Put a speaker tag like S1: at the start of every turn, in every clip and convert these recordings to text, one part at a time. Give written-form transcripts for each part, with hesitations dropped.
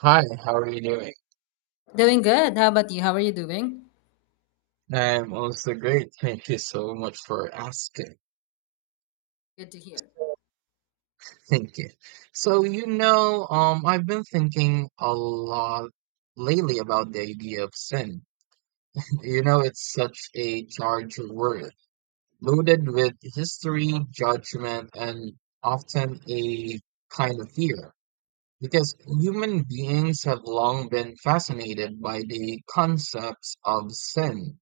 S1: Hi, how are you doing?
S2: Doing good. How about you? How are you doing?
S1: I'm also great. Thank you so much for asking.
S2: Good to hear.
S1: Thank you. So, I've been thinking a lot lately about the idea of sin. It's such a charged word, loaded with history, judgment, and often a kind of fear. Because human beings have long been fascinated by the concepts of sin.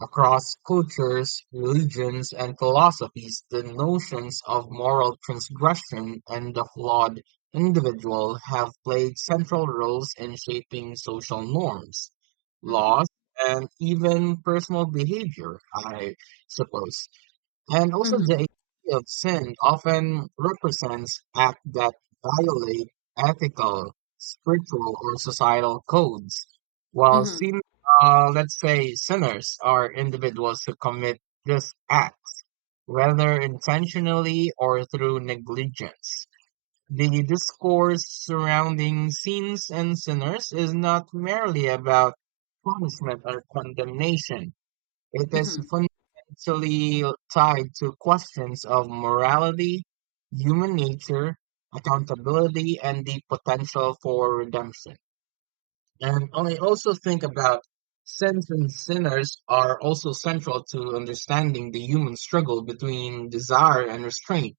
S1: Across cultures, religions, and philosophies, the notions of moral transgression and the flawed individual have played central roles in shaping social norms,
S2: Mm-hmm.
S1: laws, and even personal behavior, I suppose. And also, the
S2: Mm-hmm.
S1: idea of sin often represents acts that violate ethical, spiritual, or societal codes, while
S2: Mm-hmm.
S1: let's say sinners are individuals who commit this act, whether intentionally or through negligence. The discourse surrounding sins and sinners is not merely about punishment or condemnation. It is
S2: Mm-hmm.
S1: fundamentally tied to questions of morality, human nature, accountability, and the potential for redemption. And I also think about sins and sinners are also central to understanding the human struggle between desire and restraint,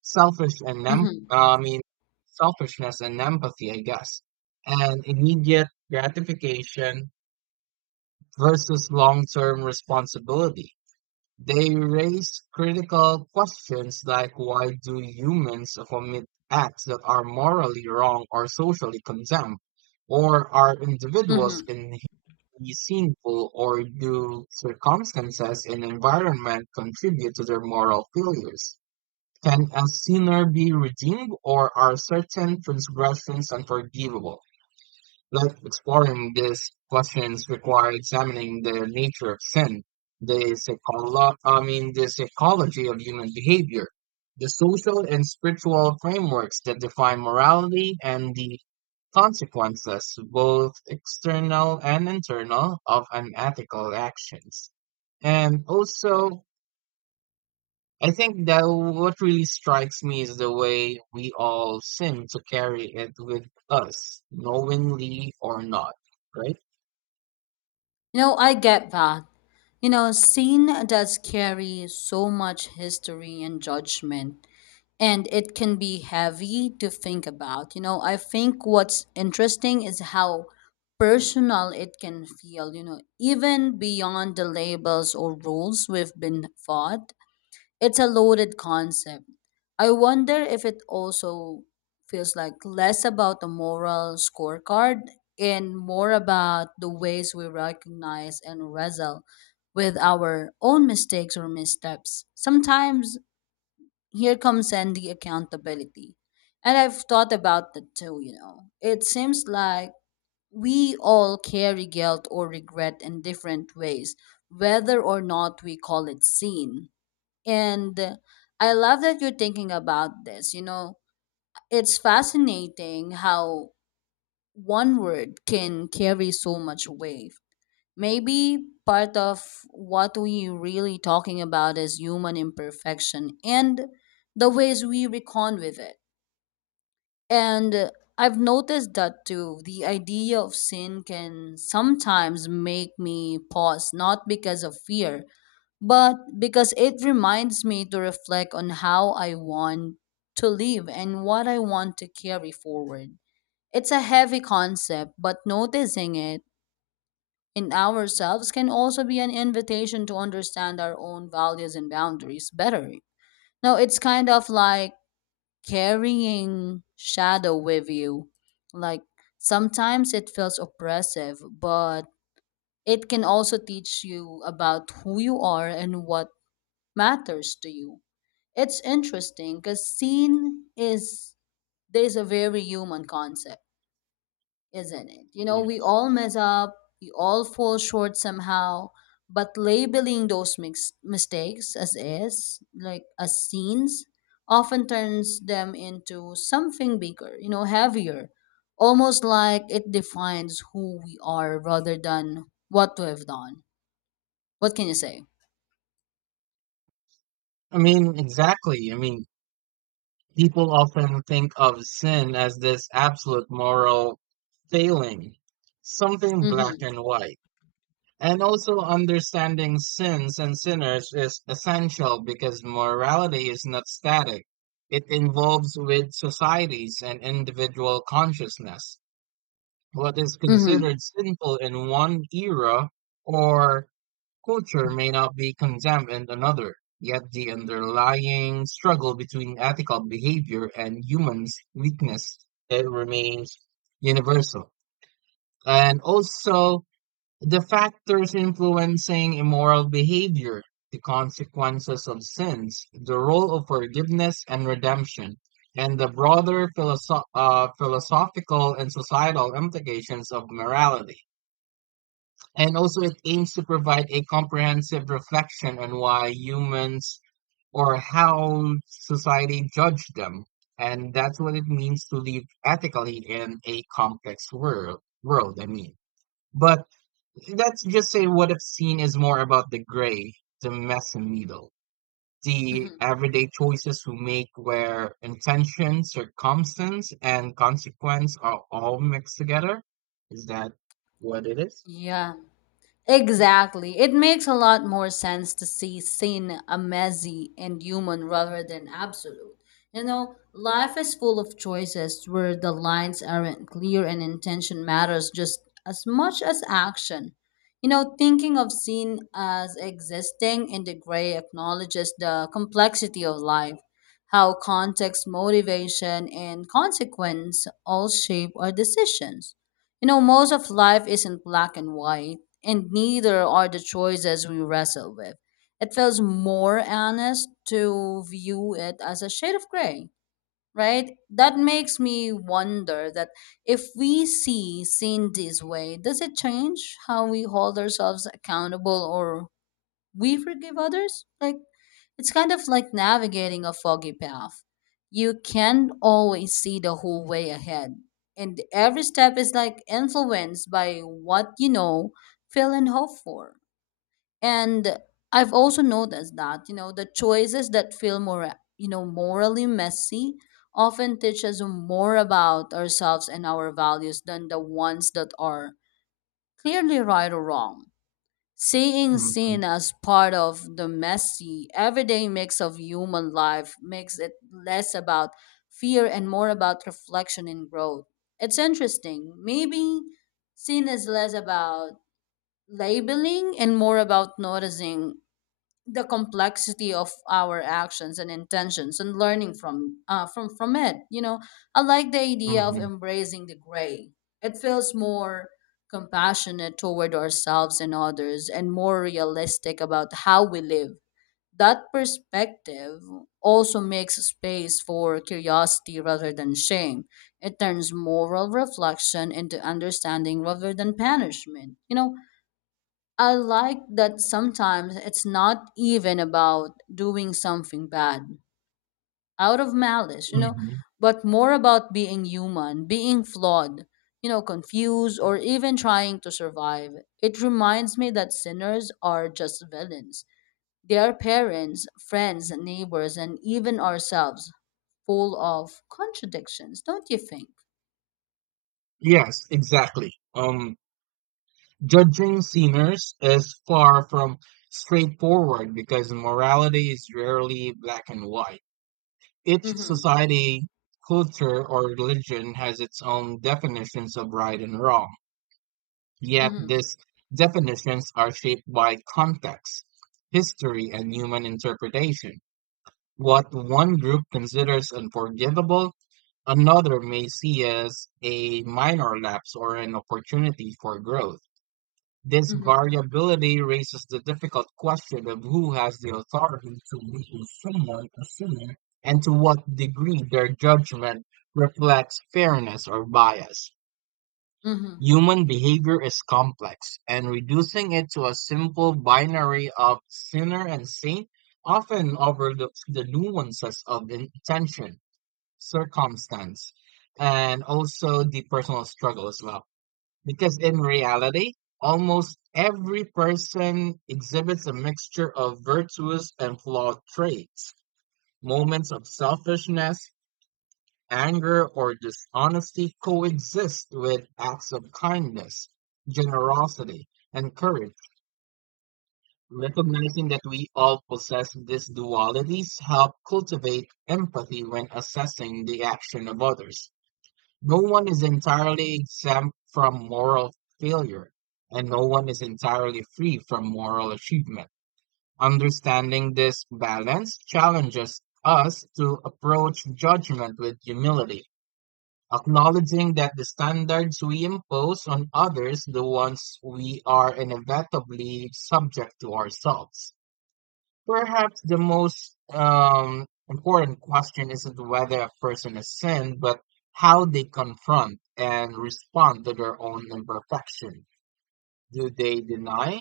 S2: Mm-hmm.
S1: I mean selfishness and empathy, I guess, and immediate gratification versus long-term responsibility. They raise critical questions like, why do humans commit acts that are morally wrong or socially condemned? Or are individuals
S2: Mm-hmm.
S1: inherently sinful, or do circumstances and environment contribute to their moral failures? Can a sinner be redeemed, or are certain transgressions unforgivable? Like, exploring these questions require examining the nature of sin, I mean the psychology of human behavior, the social and spiritual frameworks that define morality, and the consequences, both external and internal, of unethical actions. And also, I think that what really strikes me is the way we all seem to carry it with us, knowingly or not, right?
S2: You know, I get that. You know, scene does carry so much history and judgment, and it can be heavy to think about. You know, I think what's interesting is how personal it can feel, you know, even beyond the labels or rules we've been taught. It's a loaded concept. I wonder if it also feels like less about the moral scorecard and more about the ways we recognize and wrestle with our own mistakes or missteps. Sometimes here comes in the accountability. And I've thought about that too, you know. It seems like we all carry guilt or regret in different ways, whether or not we call it sin. And I love that you're thinking about this. You know, it's fascinating how one word can carry so much weight. Maybe part of what we really talking about is human imperfection and the ways we recon with it. And I've noticed that too. The idea of sin can sometimes make me pause, not because of fear, but because it reminds me to reflect on how I want to live and what I want to carry forward. It's a heavy concept, but noticing it in ourselves can also be an invitation to understand our own values and boundaries better. Now, it's kind of like carrying shadow with you. Like sometimes it feels oppressive, but it can also teach you about who you are and what matters to you. It's interesting because seen is there's a very human concept, isn't it? You know, we
S1: Yes.
S2: all mess up, we all fall short somehow, but labeling those mistakes as is, like as scenes, often turns them into something bigger, you know, heavier, almost like it defines who we are rather than what we have done. What can you say?
S1: I mean, exactly. I mean, people often think of sin as this absolute moral failing, something black
S2: Mm-hmm.
S1: and white. And also, understanding sins and sinners is essential because morality is not static. It involves with societies and individual consciousness. What is
S2: Mm-hmm.
S1: considered sinful in one era or culture may not be condemned in another, yet the underlying struggle between ethical behavior and humans' weakness, it remains universal. And also, the factors influencing immoral behavior, the consequences of sins, the role of forgiveness and redemption, and the broader philosophical and societal implications of morality. And also, it aims to provide a comprehensive reflection on why humans, or how society judged them. And that's what it means to live ethically in a complex world. World, I mean. But let's just say what I've seen is more about the gray, the messy middle, the
S2: Mm-hmm.
S1: everyday choices we make where intention, circumstance, and consequence are all mixed together. Is that what it is?
S2: Yeah. Exactly. It makes a lot more sense to see sin a messy and human rather than absolute. You know, life is full of choices where the lines aren't clear and intention matters just as much as action. You know, thinking of sin as existing in the gray acknowledges the complexity of life, how context, motivation, and consequence all shape our decisions. You know, most of life isn't black and white, and neither are the choices we wrestle with. It feels more honest to view it as a shade of gray, right? That makes me wonder that if we see seen this way, does it change how we hold ourselves accountable or we forgive others. Like it's kind of like navigating a foggy path. You can't always see the whole way ahead. And every step is like influenced by what you know, feel, and hope for. And I've also noticed that, you know, the choices that feel more, you know, morally messy often teach us more about ourselves and our values than the ones that are clearly right or wrong. Seeing
S1: Mm-hmm.
S2: sin as part of the messy, everyday mix of human life makes it less about fear and more about reflection and growth. It's interesting. Maybe sin is less about labeling and more about noticing the complexity of our actions and intentions and learning from it, you know. I like the idea of
S1: Mm-hmm.
S2: embracing the gray. It feels more compassionate toward ourselves and others and more realistic about how we live. That perspective also makes space for curiosity rather than shame. It turns moral reflection into understanding rather than punishment, you know. I like that sometimes it's not even about doing something bad out of malice, you know,
S1: Mm-hmm.
S2: but more about being human, being flawed, you know, confused, or even trying to survive. It reminds me that sinners are just villains. They are parents, friends, neighbors, and even ourselves, full of contradictions, don't you think?
S1: Yes, exactly. Judging sinners is far from straightforward because morality is rarely black and white. Each
S2: Mm hmm.
S1: society, culture, or religion has its own definitions of right and wrong,
S2: Mm
S1: yet
S2: hmm.
S1: these definitions are shaped by context, history, and human interpretation. What one group considers unforgivable, another may see as a minor lapse or an opportunity for growth. This
S2: Mm hmm.
S1: variability raises the difficult question of who has the authority to label someone a sinner, and to what degree their judgment reflects fairness or bias.
S2: Mm hmm.
S1: Human behavior is complex, and reducing it to a simple binary of sinner and saint often overlooks the nuances of intention, circumstance, and also the personal struggle as well. Because in reality, almost every person exhibits a mixture of virtuous and flawed traits. Moments of selfishness, anger, or dishonesty coexist with acts of kindness, generosity, and courage. Recognizing that we all possess these dualities help cultivate empathy when assessing the action of others. No one is entirely exempt from moral failure, and no one is entirely free from moral achievement. Understanding this balance challenges us to approach judgment with humility, acknowledging that the standards we impose on others, the ones we are inevitably subject to ourselves. Perhaps the most important question isn't whether a person has sinned, but how they confront and respond to their own imperfection. Do they deny,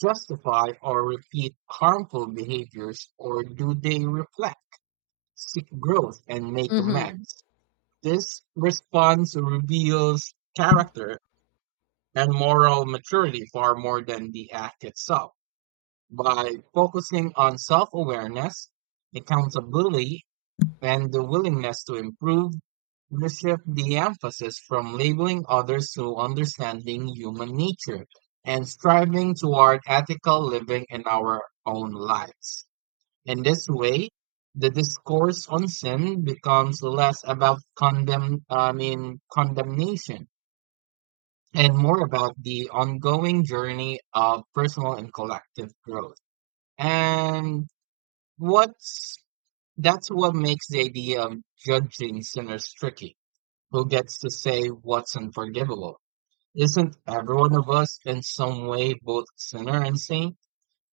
S1: justify, or repeat harmful behaviors, or do they reflect, seek growth, and make
S2: Mm hmm.
S1: amends? This response reveals character and moral maturity far more than the act itself. By focusing on self awareness, accountability, and the willingness to improve, we shift the emphasis from labeling others to understanding human nature and striving toward ethical living in our own lives. In this way, the discourse on sin becomes less about condemnation and more about the ongoing journey of personal and collective growth. And What's that's what makes the idea of judging sinners tricky. Who gets to say what's unforgivable? Isn't every one of us in some way both sinner and saint?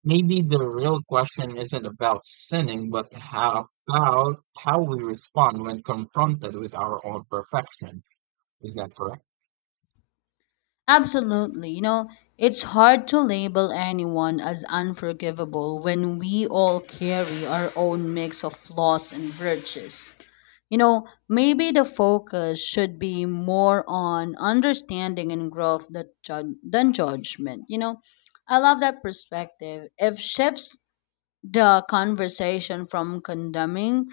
S1: Maybe the real question isn't about sinning, but how, about how we respond when confronted with our own perfection. Is that correct?
S2: Absolutely. You know, it's hard to label anyone as unforgivable when we all carry our own mix of flaws and virtues. You know, maybe the focus should be more on understanding and growth that than judgment. You know, I love that perspective. If shifts the conversation from condemning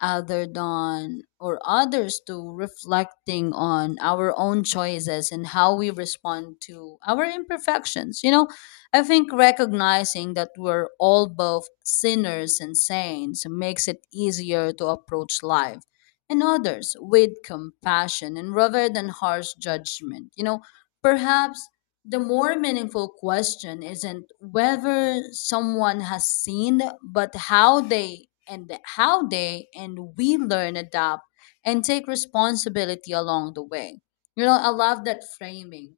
S2: other than or others to reflecting on our own choices and how we respond to our imperfections, you know. I think recognizing that we're all both sinners and saints makes it easier to approach life and others with compassion and rather than harsh judgment, you know. Perhaps the more meaningful question isn't whether someone has seen, but how they and we learn, adapt, and take responsibility along the way. You know, I love that framing.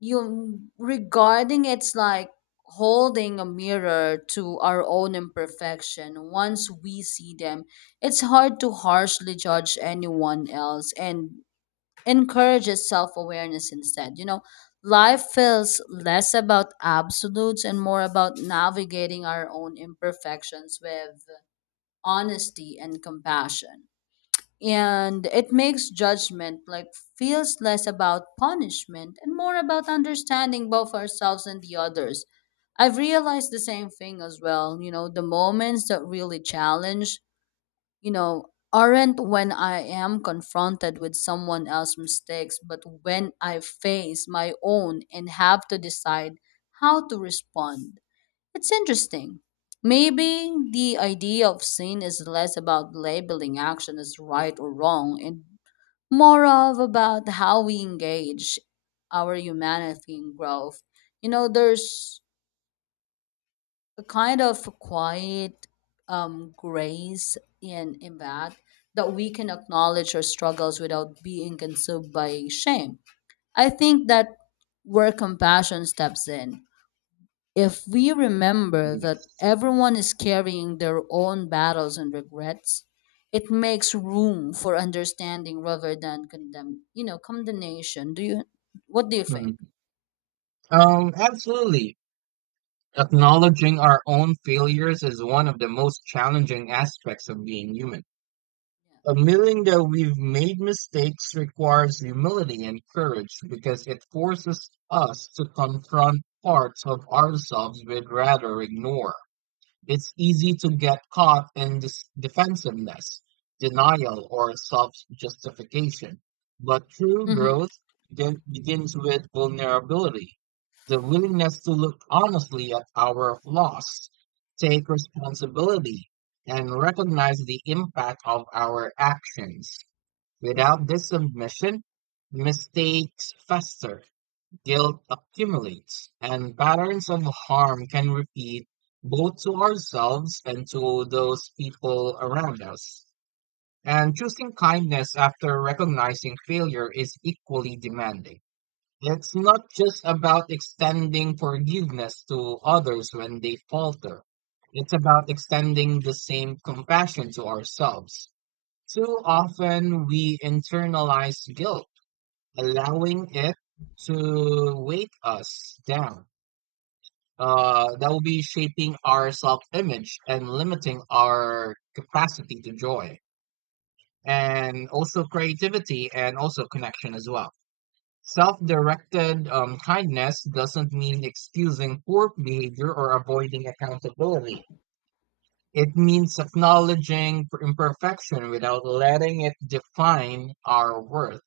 S2: You regarding it's like holding a mirror to our own imperfection. Once we see them, it's hard to harshly judge anyone else and encourages self awareness instead. You know, life feels less about absolutes and more about navigating our own imperfections with honesty and compassion. And it makes judgment like feels less about punishment and more about understanding both ourselves and the others. I've realized the same thing as well. You know, the moments that really challenge, you know, aren't when I am confronted with someone else's mistakes, but when I face my own and have to decide how to respond. It's interesting. Maybe the idea of sin is less about labeling action as right or wrong and more of about how we engage our humanity and growth. You know, there's a kind of quiet grace in that that we can acknowledge our struggles without being consumed by shame. I think that where compassion steps in. If we remember that
S1: Yes.
S2: everyone is carrying their own battles and regrets, it makes room for understanding rather than condemn, you know, condemnation. Do you? What do you think?
S1: Mm. Absolutely. Acknowledging our own failures is one of the most challenging aspects of being human. Admitting that we've made mistakes requires humility and courage because it forces us to confront parts of ourselves we'd rather ignore. It's easy to get caught in this defensiveness, denial, or self justification. But true
S2: Yeah. Hmm.
S1: growth begins with vulnerability, the willingness to look honestly at our flaws, take responsibility, and recognize the impact of our actions. Without this submission, mistakes fester. Guilt accumulates, and patterns of harm can repeat, both to ourselves and to those people around us. And choosing kindness after recognizing failure is equally demanding. It's not just about extending forgiveness to others when they falter. It's about extending the same compassion to ourselves. Too often we internalize guilt, allowing it to weight us down. That will be shaping our self image and limiting our capacity to joy, and also creativity, and also connection as well. Self directed kindness doesn't mean excusing poor behavior or avoiding accountability. It means acknowledging imperfection without letting it define our worth.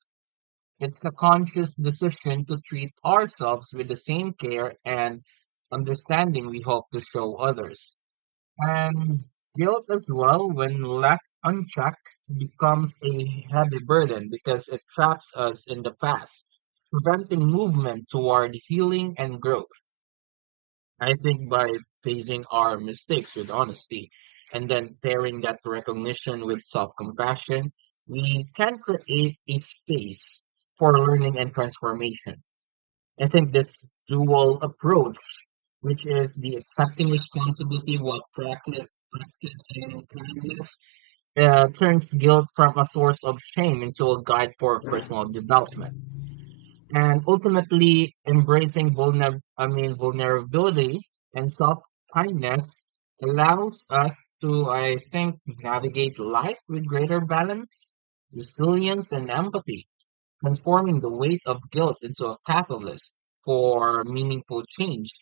S1: It's a conscious decision to treat ourselves with the same care and understanding we hope to show others. And guilt as well, when left unchecked, becomes a heavy burden because it traps us in the past, preventing movement toward healing and growth. I think by facing our mistakes with honesty and then pairing that recognition with self-compassion, we can create a space for learning and transformation. I think this dual approach, which is the accepting responsibility while practicing kindness, turns guilt from a source of shame into a guide for personal development, and ultimately embracing vulner I mean vulnerability and self kindness allows us to, I think, navigate life with greater balance, resilience, and empathy, transforming the weight of guilt into a catalyst for meaningful change.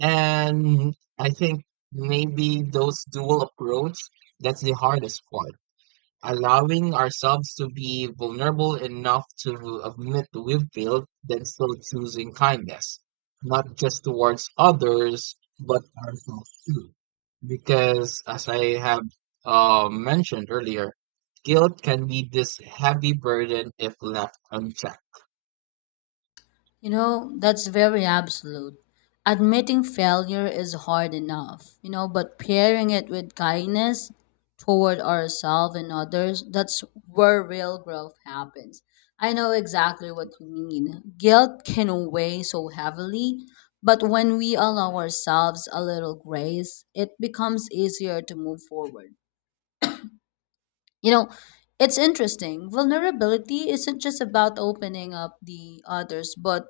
S1: And I think maybe those dual approach, that's the hardest part, allowing ourselves to be vulnerable enough to admit we've failed, then still choosing kindness, not just towards others, but ourselves too. Because as I have mentioned earlier, guilt can be this heavy burden if left unchecked.
S2: You know, that's very absolute. Admitting failure is hard enough, you know, but pairing it with kindness toward ourselves and others, that's where real growth happens. I know exactly what you mean. Guilt can weigh so heavily, but when we allow ourselves a little grace, it becomes easier to move forward. You know, it's interesting. Vulnerability isn't just about opening up the others, but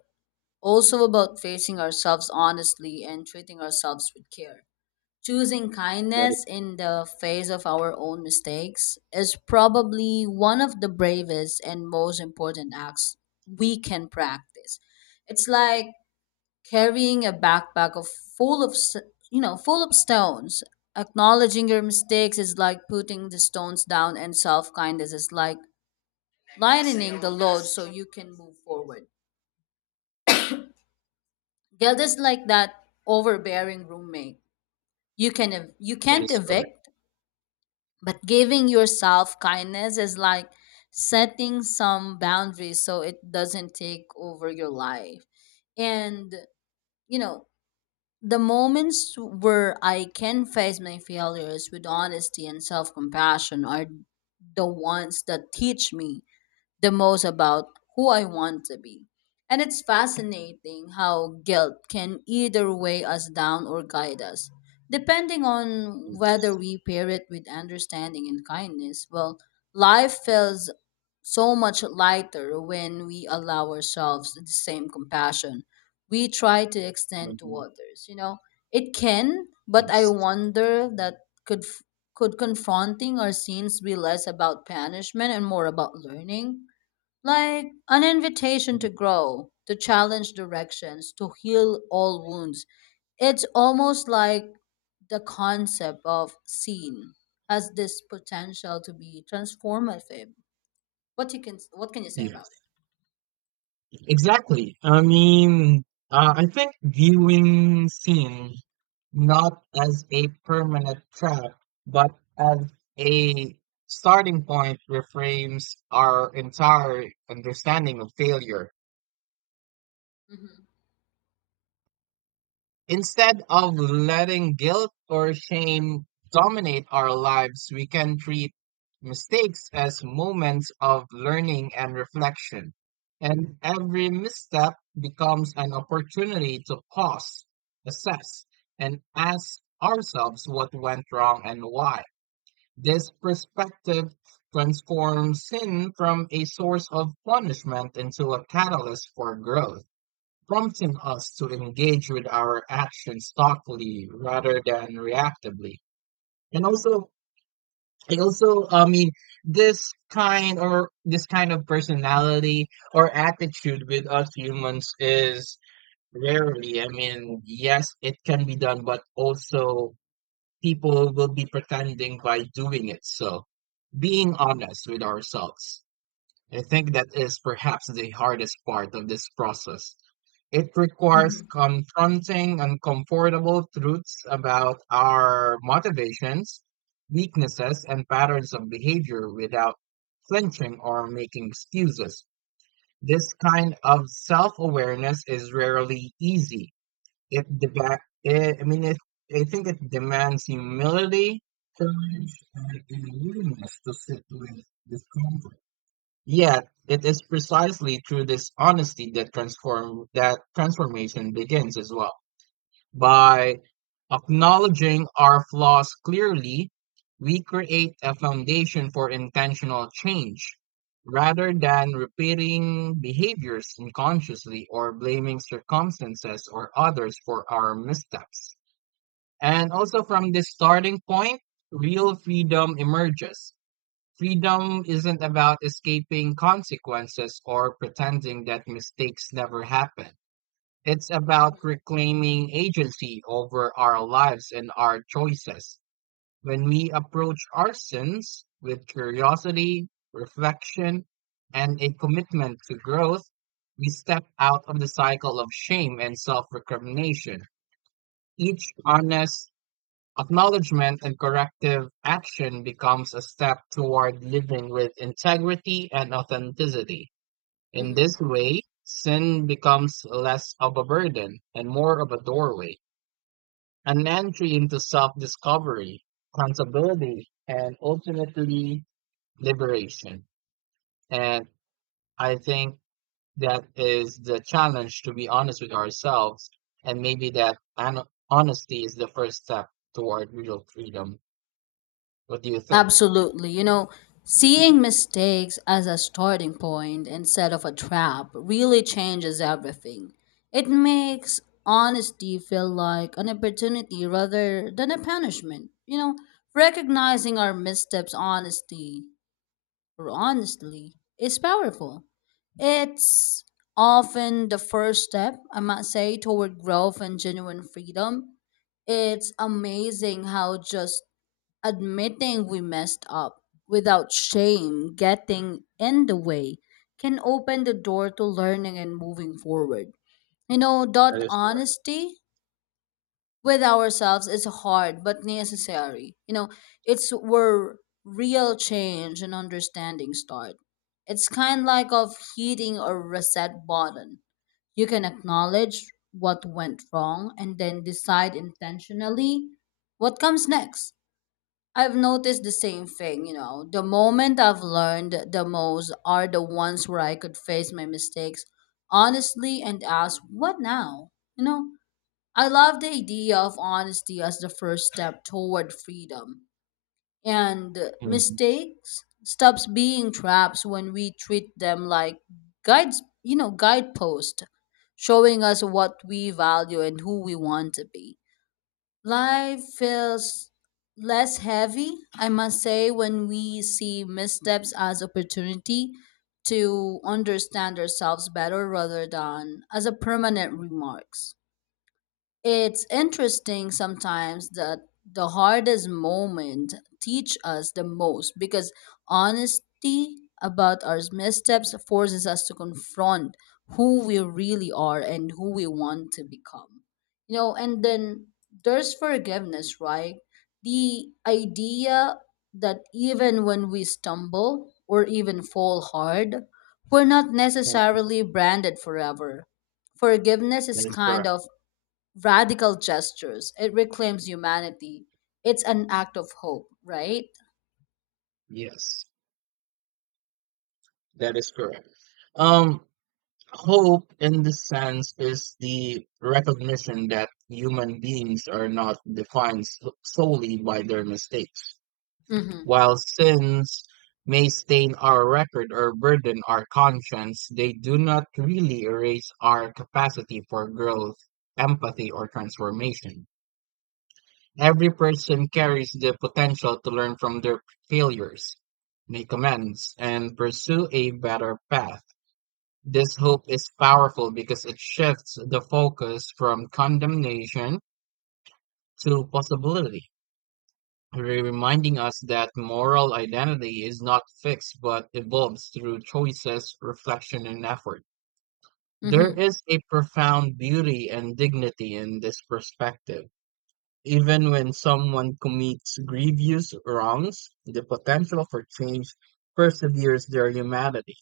S2: also about facing ourselves honestly and treating ourselves with care. Choosing
S1: That is,
S2: kindness in the face of our own mistakes is probably one of the bravest and most important acts we can practice. It's like carrying a backpack of full of s- you know, full of stones. Acknowledging your mistakes is like putting the stones down, and self kindness is like lightening the load so you can move forward. Guilt is like that overbearing roommate. You
S1: that
S2: can't
S1: is correct.
S2: evict, but giving yourself kindness is like setting some boundaries so it doesn't take over your life. And you know, the moments where I can face my failures with honesty and self-compassion are the ones that teach me the most about who I want to be. And it's fascinating how guilt can either weigh us down or guide us, depending on whether
S1: Yes.
S2: we pair it with understanding and kindness. Well, life feels so much lighter when we allow ourselves the same compassion we try to extend to
S1: Mhm.
S2: others. You know, it can, but I
S1: Yes.
S2: wonder that could could confronting our sins be less about punishment and more about learning? Like an invitation
S1: Mm.
S2: to grow, to challenge directions, to heal all wounds. It's almost like the concept of scene has this potential to be transformative. What you can what can you say about it?
S1: Yes. Exactly. I mean, I think viewing scenes not as a permanent trap, but as a starting point, reframes our entire understanding of failure.
S2: Hmm.
S1: Instead of letting guilt or shame dominate our lives, we can treat mistakes as moments of learning and reflection. And every misstep becomes an opportunity to pause, assess, and ask ourselves what went wrong and why. This perspective transforms sin from a source of punishment into a catalyst for growth, prompting us to engage with our actions thoughtfully rather than reactively. And also, I mean, this kind of personality or attitude with us humans is rarely. I mean, yes, it can be done, but also people will be pretending by doing it. So being honest with ourselves, I think that is perhaps the hardest part of this process. It requires
S2: Hmm.
S1: confronting uncomfortable truths about our motivations, weaknesses, and patterns of behavior without flinching or making excuses. This kind of self awareness is rarely easy. It, deba- it I mean, it, I think it demands humility, courage, and a willingness to sit with discomfort. Yet it is precisely through this honesty that transform that transformation begins as well. By acknowledging our flaws clearly, we create a foundation for intentional change, rather than repeating behaviors unconsciously or blaming circumstances or others for our missteps. And also, from this starting point, real freedom emerges. Freedom isn't about escaping consequences or pretending that mistakes never happen. It's about
S2: Hmm.
S1: reclaiming agency over our lives and our choices. When we approach our sins with curiosity, reflection, and a commitment to growth, we step out of the cycle of shame and self recrimination. Each honest acknowledgement and corrective action becomes a step toward living with integrity and authenticity. In
S2: Hmm.
S1: this way, sin becomes less of a burden and more of a doorway, an entry into self discovery, accountability, and ultimately liberation. And I think that is the challenge to be honest with ourselves. And maybe honesty is the first step toward real freedom. What do you think?
S2: Absolutely. You know, seeing mistakes as a starting point instead of a trap really changes everything. It makes honesty feel like an opportunity rather than a punishment. You know, recognizing our missteps honesty or honestly is powerful. It's often the first step, I might say, toward growth and genuine freedom. It's amazing how just admitting we messed up without shame getting in the way can open the door to learning and moving forward. You know, that
S1: That is correct.
S2: honesty with ourselves is hard but necessary. You know, it's where real change and understanding start. It's kind like of hitting a reset button. You can acknowledge what went wrong and then decide intentionally what comes next. I've noticed the same thing, you know. The moment I've learned the most are the ones where I could face my mistakes honestly and ask, what now? You know, I love the idea of honesty as the first step toward freedom. And
S1: Mhm,
S2: mistakes stops being traps when we treat them like guides, you know, guideposts showing us what we value and who we want to be. Life feels less heavy, I must say, when we see missteps as opportunity to understand ourselves better rather than as a permanent remarks. It's interesting sometimes that the hardest moment teach us the most because honesty about our missteps forces us to confront who we really are and who we want to become. You know, and then there's forgiveness, right? The idea that even when we stumble or even fall hard, we're not
S1: mhm.
S2: necessarily branded forever. Forgiveness
S1: That
S2: is
S1: is
S2: kind
S1: correct.
S2: of radical gestures. It reclaims humanity. It's an act of hope, right?
S1: Yes, that is correct. Um, Hope in this sense is the recognition that human beings are not defined solely by their mistakes.
S2: Mm-hmm.
S1: While sins may stain our record or burden our conscience, they do not really erase our capacity for growth, empathy, or transformation. Every person carries the potential to learn from their failures, make amends, and pursue a better path. This hope is powerful because it shifts the focus from condemnation to possibility, reminding us that moral identity is not fixed but evolves through choices, reflection, and effort. There
S2: Mm-hmm.
S1: is a profound beauty and dignity in this perspective. Even when someone commits grievous wrongs, the potential for change perseveres their humanity.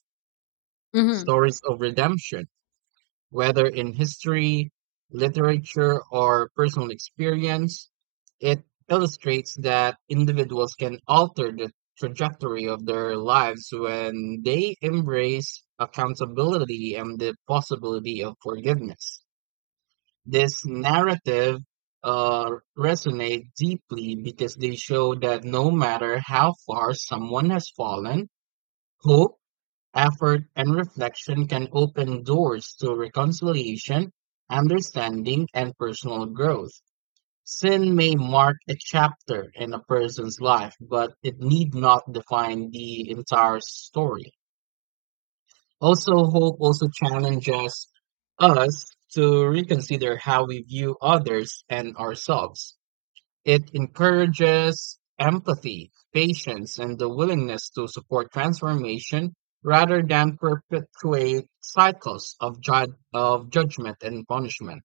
S2: Mm-hmm.
S1: Stories of redemption, whether in history, literature, or personal experience, it illustrates that individuals can alter the trajectory of their lives when they embrace accountability and the possibility of forgiveness. This narrative uh, resonate deeply because they show that no matter how far someone has fallen, hope, effort, and reflection can open doors to reconciliation, understanding, and personal growth. Sin may mark a chapter in a person's life, but it need not define the entire story. Also, hope also challenges us to reconsider how we view others and ourselves. It encourages empathy, patience, and the willingness to support transformation rather than perpetuate cycles of judgment and punishment.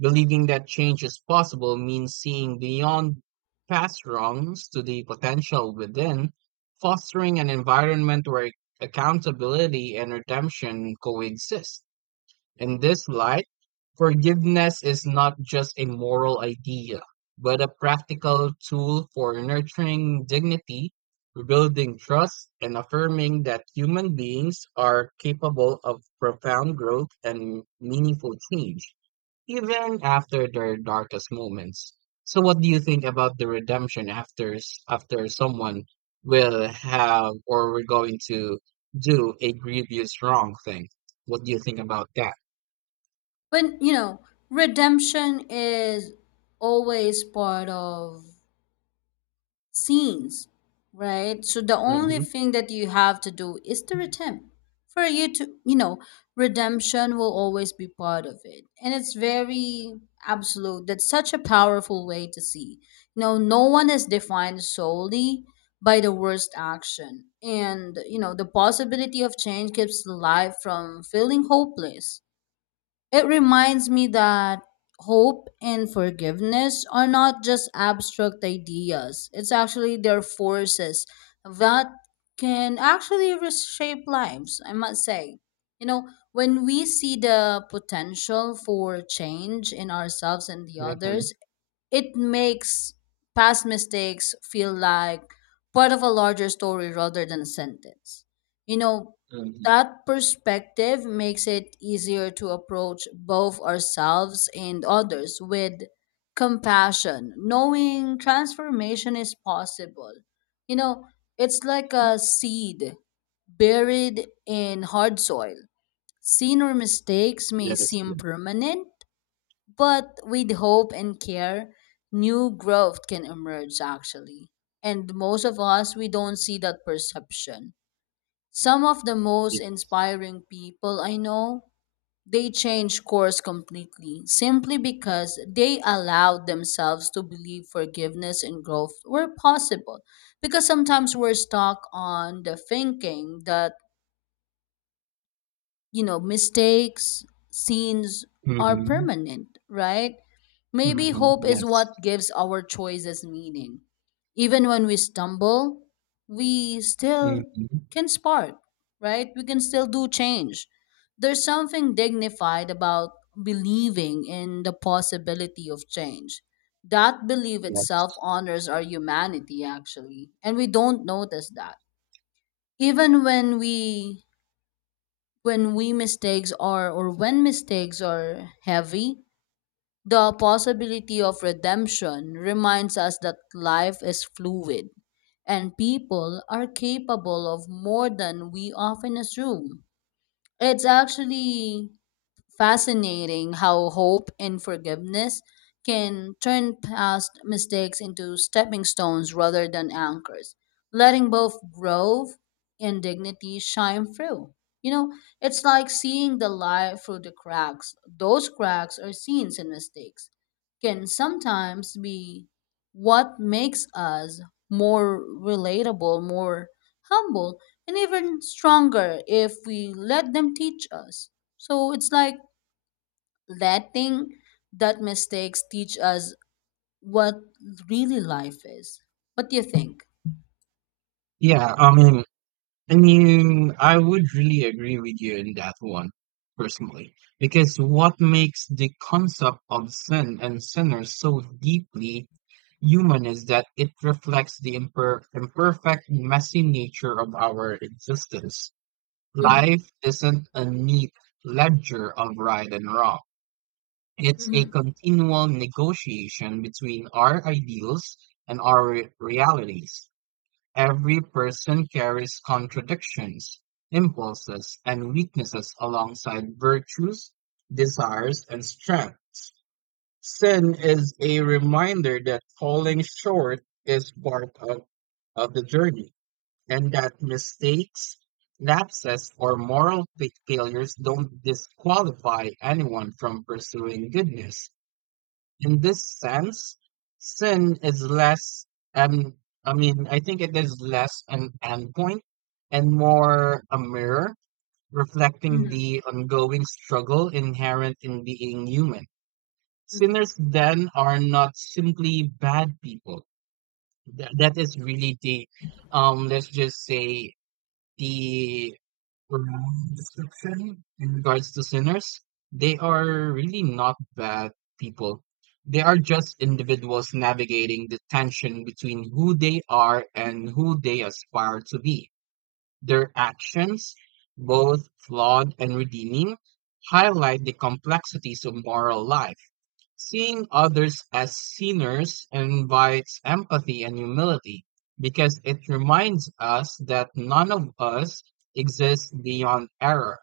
S1: Believing that change is possible means seeing beyond past wrongs to the potential within, fostering an environment where accountability and redemption coexist. In this light, forgiveness is not just a moral idea, but a practical tool for nurturing dignity, rebuilding trust, and affirming that human beings are capable of profound growth and meaningful change even after their darkest moments. So, what do you think about the redemption after after someone will have or we're going to do a grievous wrong thing? What do you think about that?
S2: But you know, redemption is always part of scenes, right? So the only
S1: Mm-hmm.
S2: thing that you have to do is to redeem. For you to, you know, redemption will always be part of it. And it's very absolute. That's such a powerful way to see. You know, no one is defined solely by the worst action. And, you know, the possibility of change keeps life from feeling hopeless. It reminds me that hope and forgiveness are not just abstract ideas, it's actually their forces that can actually reshape lives, I must say. You know, when we see the potential for change in ourselves and the
S1: Mm-hmm.
S2: others, it makes past mistakes feel like part of a larger story rather than a sentence. You know,
S1: Mm-hmm.
S2: that perspective makes it easier to approach both ourselves and others with compassion, knowing transformation is possible. You know, it's like a seed buried in hard soil. Seen or mistakes may
S1: That is
S2: seem
S1: good.
S2: permanent, but with hope and care, new growth can emerge actually. And most of us, we don't see that perception. Some of the most
S1: Yes.
S2: inspiring people I know, they change course completely simply because they allowed themselves to believe forgiveness and growth were possible. Because sometimes we're stuck on the thinking that, you know, mistakes scenes are
S1: Mm-hmm.
S2: permanent, right? Maybe
S1: Mm-hmm.
S2: hope is
S1: Yes.
S2: what gives our choices meaning. Even when we stumble, we still
S1: Mm-hmm.
S2: can spark, right? We can still do change. There's something dignified about believing in the possibility of change. That belief itself
S1: Yes.
S2: honors our humanity actually, and we don't notice that. Even when we mistakes are or when mistakes are heavy, the possibility of redemption reminds us that life is fluid and people are capable of more than we often assume. It's actually fascinating how hope and forgiveness can turn past mistakes into stepping stones rather than anchors, letting both growth and dignity shine through. You know, it's like seeing the light through the cracks. Those cracks or scenes and mistakes can sometimes be what makes us more relatable, more humble, and even stronger if we let them teach us. So it's like letting that mistakes teach us what really life is. What do you think?
S1: Yeah. I mean, I would really agree with you in that one, personally, because what makes the concept of sin and sinner so deeply human is that it reflects the imperfect, messy nature of our existence.
S2: Mhm,
S1: Life isn't a neat ledger of right and wrong. It's a
S2: mhm,
S1: continual negotiation between our ideals and our realities. Every person carries contradictions, impulses, and weaknesses alongside virtues, desires, and strength. Sin is a reminder that falling short is part of the journey and that mistakes, lapses, or moral failures don't disqualify anyone from pursuing goodness. In this sense, sin is less, um, I mean, I think it is less an endpoint and more a mirror reflecting
S2: mhm,
S1: the ongoing struggle inherent in being human.
S2: mhm,
S1: Sinners then are not simply bad people. That is really the, let's just say the description in regards to sinners, they are really not bad people. They are just individuals navigating the tension between who they are and who they aspire to be. Their actions, both flawed and redeeming, highlight the complexities of moral life. Seeing others as sinners invites empathy and humility because it reminds us that none of us exists beyond error.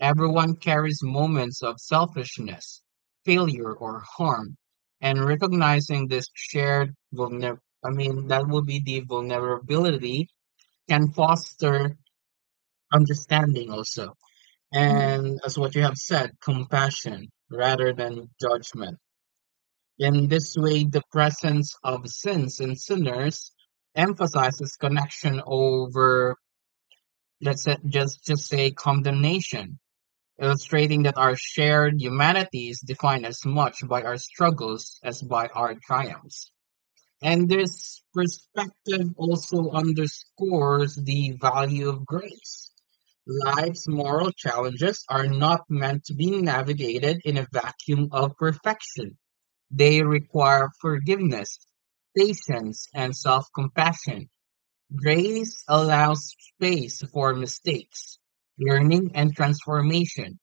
S1: Everyone carries moments of selfishness, failure, or harm. And recognizing this shared vulner I mean, that will be the vulnerability can foster understanding also.
S2: mhm,
S1: And as what you have said, compassion rather than judgment. In this way, the presence of sins and sinners emphasizes connection over, let's say, just say condemnation, illustrating that our shared humanity is defined as much by our struggles as by our triumphs. And this perspective also underscores the value of grace. Life's moral challenges are not meant to be navigated in a vacuum of perfection. They require forgiveness, patience, and self-compassion. Grace allows space for mistakes, learning, and transformation.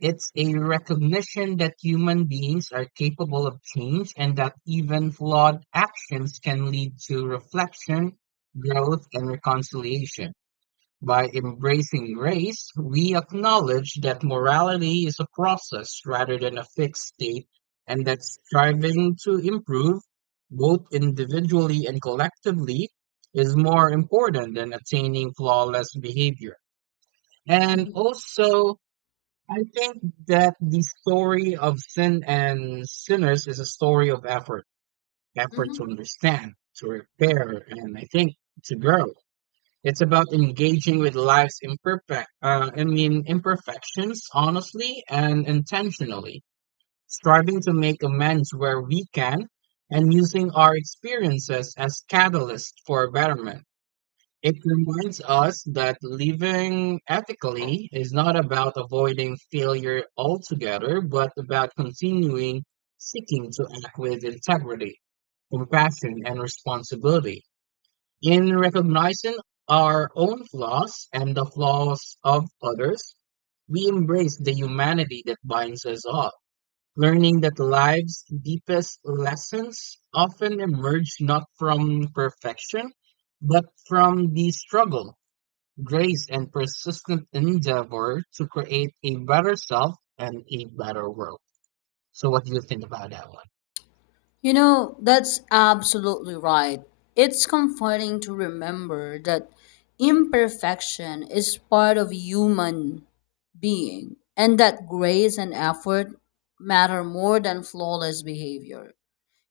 S1: It's a recognition that human beings are capable of change and that even flawed actions can lead to reflection, growth, and reconciliation. By embracing grace, we acknowledge that morality is a process rather than a fixed state, and that striving to improve, both individually and collectively, is more important than attaining flawless behavior. And
S2: mhm,
S1: also, I think that the story of sin and sinners is a story of effort, effort to
S2: mhm.
S1: understand, to repair, and I think to grow. It's about engaging with life's imperfect, I mean, imperfections honestly and intentionally, striving to make amends where we can, and using our experiences as catalysts for betterment. It reminds us that living ethically is not about avoiding failure altogether, but about continuing seeking to act with integrity, compassion, and responsibility. In recognizing our own flaws and the flaws of others, we embrace the humanity that binds us all, learning that life's deepest lessons often emerge not from perfection, but from the struggle, grace, and persistent endeavor to create a better self and a better world. So, what do you think about that one?
S2: You know, that's absolutely right. It's comforting to remember that imperfection is part of human being and that grace and effort matter more than flawless behavior.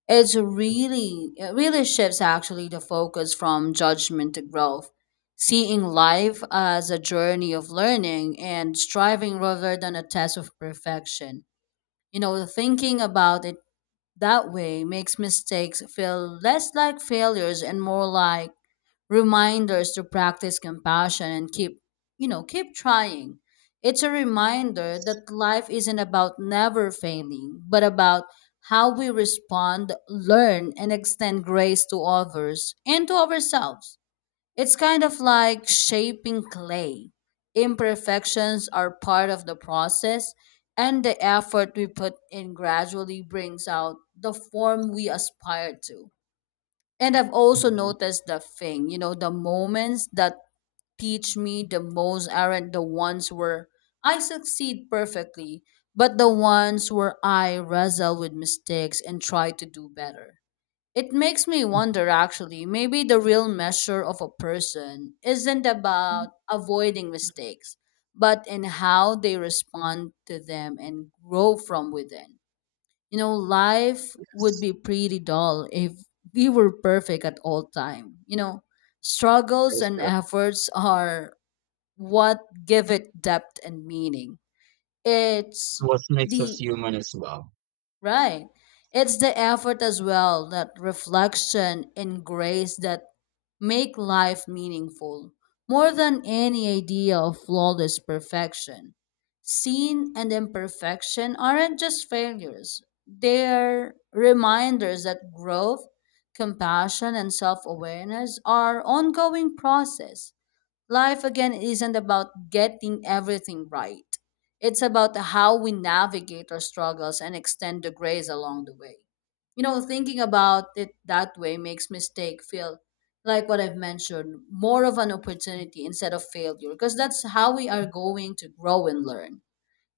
S2: It's really, it really shifts actually the focus from judgment to growth, seeing life as a journey of learning and striving rather than a test of perfection. You know, thinking about it that way makes mistakes feel less like failures and more like reminders to practice compassion and keep you know keep trying. It's a reminder that life isn't about never failing but about how we respond, learn, and extend grace to others and to ourselves. It's kind of like shaping clay. Imperfections are part of the process, and the effort we put in gradually brings out the form we aspire to. And I've also
S1: Mhm.
S2: noticed the thing, you know, the moments that teach me the most aren't the ones where I succeed perfectly, but the ones where I wrestle with mistakes and try to do better. It makes me wonder actually, maybe the real measure of a person isn't about avoiding mistakes, but in how they respond to them and grow from within. You know, life would
S1: Yes,
S2: be pretty dull if we were perfect at all time. You know,
S1: that
S2: struggles
S1: is
S2: and
S1: correct.
S2: efforts are what give it depth and meaning. It's
S1: It was makes us
S2: the
S1: human as well.
S2: Right. It's the effort as well, that reflection and grace that make life meaningful, more than any idea of flawless perfection. Sin and imperfection aren't just failures, they're reminders that growth, compassion, and self awareness are ongoing process. Life again isn't about getting everything right. It's about how we navigate our struggles and extend the grace along the way. You know, thinking about it that way makes mistake feel like what I've mentioned, more of an opportunity instead of failure, because that's how we are going to grow and learn.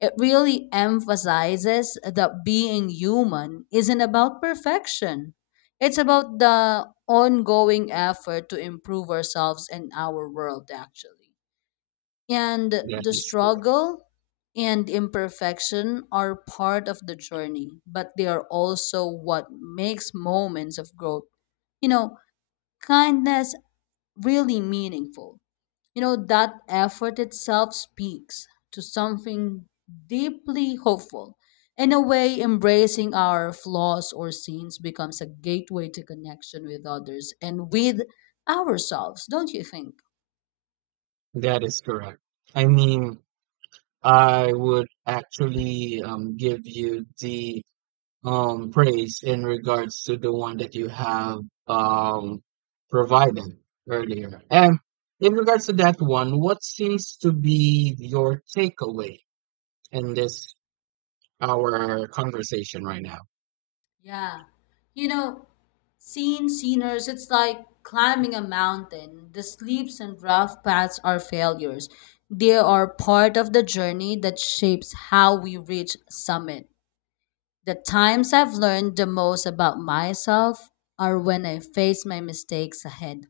S2: It really emphasizes that being human isn't about perfection. It's about the ongoing effort to improve ourselves and our world, actually. And
S1: That
S2: the
S1: is correct.
S2: struggle and imperfection are part of the journey, but they are also what makes moments of growth, you know, kindness really meaningful. You know, that effort itself speaks to something deeply hopeful. In a way, embracing our flaws or sins becomes a gateway to connection with others and with ourselves, don't you think?
S1: That is correct. I mean, I would actually give you the praise in regards to the one that you have um, provided earlier. And in regards to that one, what seems to be your takeaway in this our conversation right now?
S2: Yeah. You know, seeing sinners, it's like climbing a mountain. The slips and rough paths are failures. They are part of the journey that shapes how we reach summit. The times I've learned the most about myself are when I face my mistakes ahead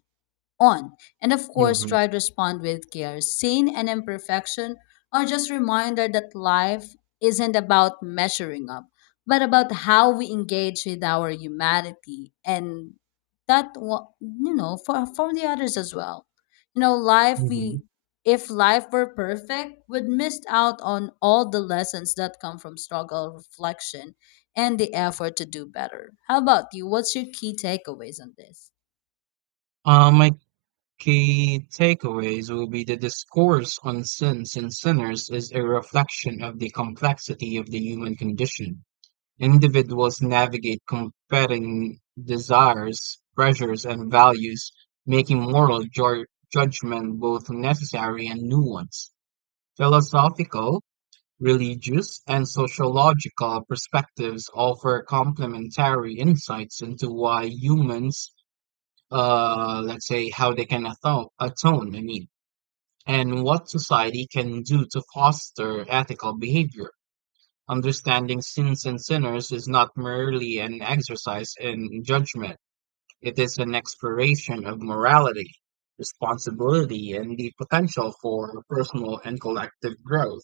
S2: on. And of course,
S1: Hmm.
S2: try to respond with care. Sin and imperfection are just reminder that life isn't about measuring up, but about how we engage with our humanity and that you know, for the others as well. You know, life
S1: Hmm.
S2: we if life were perfect, would miss out on all the lessons that come from struggle, reflection, and the effort to do better. How about you? What's your key takeaways on this?
S1: My key takeaways will be the discourse on sins and sinners is a reflection of the complexity of the human condition. Individuals navigate competing desires, pressures, and values, making moral judgment both necessary and nuanced. Philosophical, religious, and sociological perspectives offer complementary insights into why humans, let's say, how they can atone, I mean, and what society can do to foster ethical behavior. Understanding sins and sinners is not merely an exercise in judgment, it is an exploration of morality, responsibility, and the potential for personal and collective growth.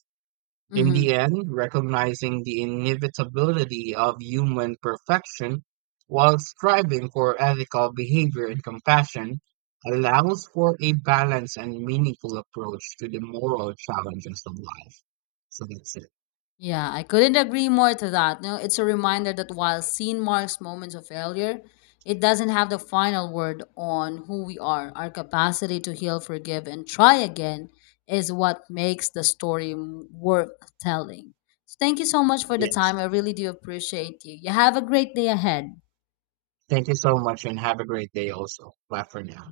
S1: In
S2: Mm-hmm.
S1: the end, recognizing the inevitability of human perfection while striving for ethical behavior and compassion allows for a balanced and meaningful approach to the moral challenges of life. So that's it.
S2: Yeah, I couldn't agree more to that. No, it's a reminder that while sin marks moments of failure, it doesn't have the final word on who we are. Our capacity to heal, forgive, and try again is what makes the story worth telling. So thank you so much for the time.
S1: Yes.
S2: I really do appreciate you. You have a great day ahead.
S1: Thank you so much and have a great day also. Bye for now.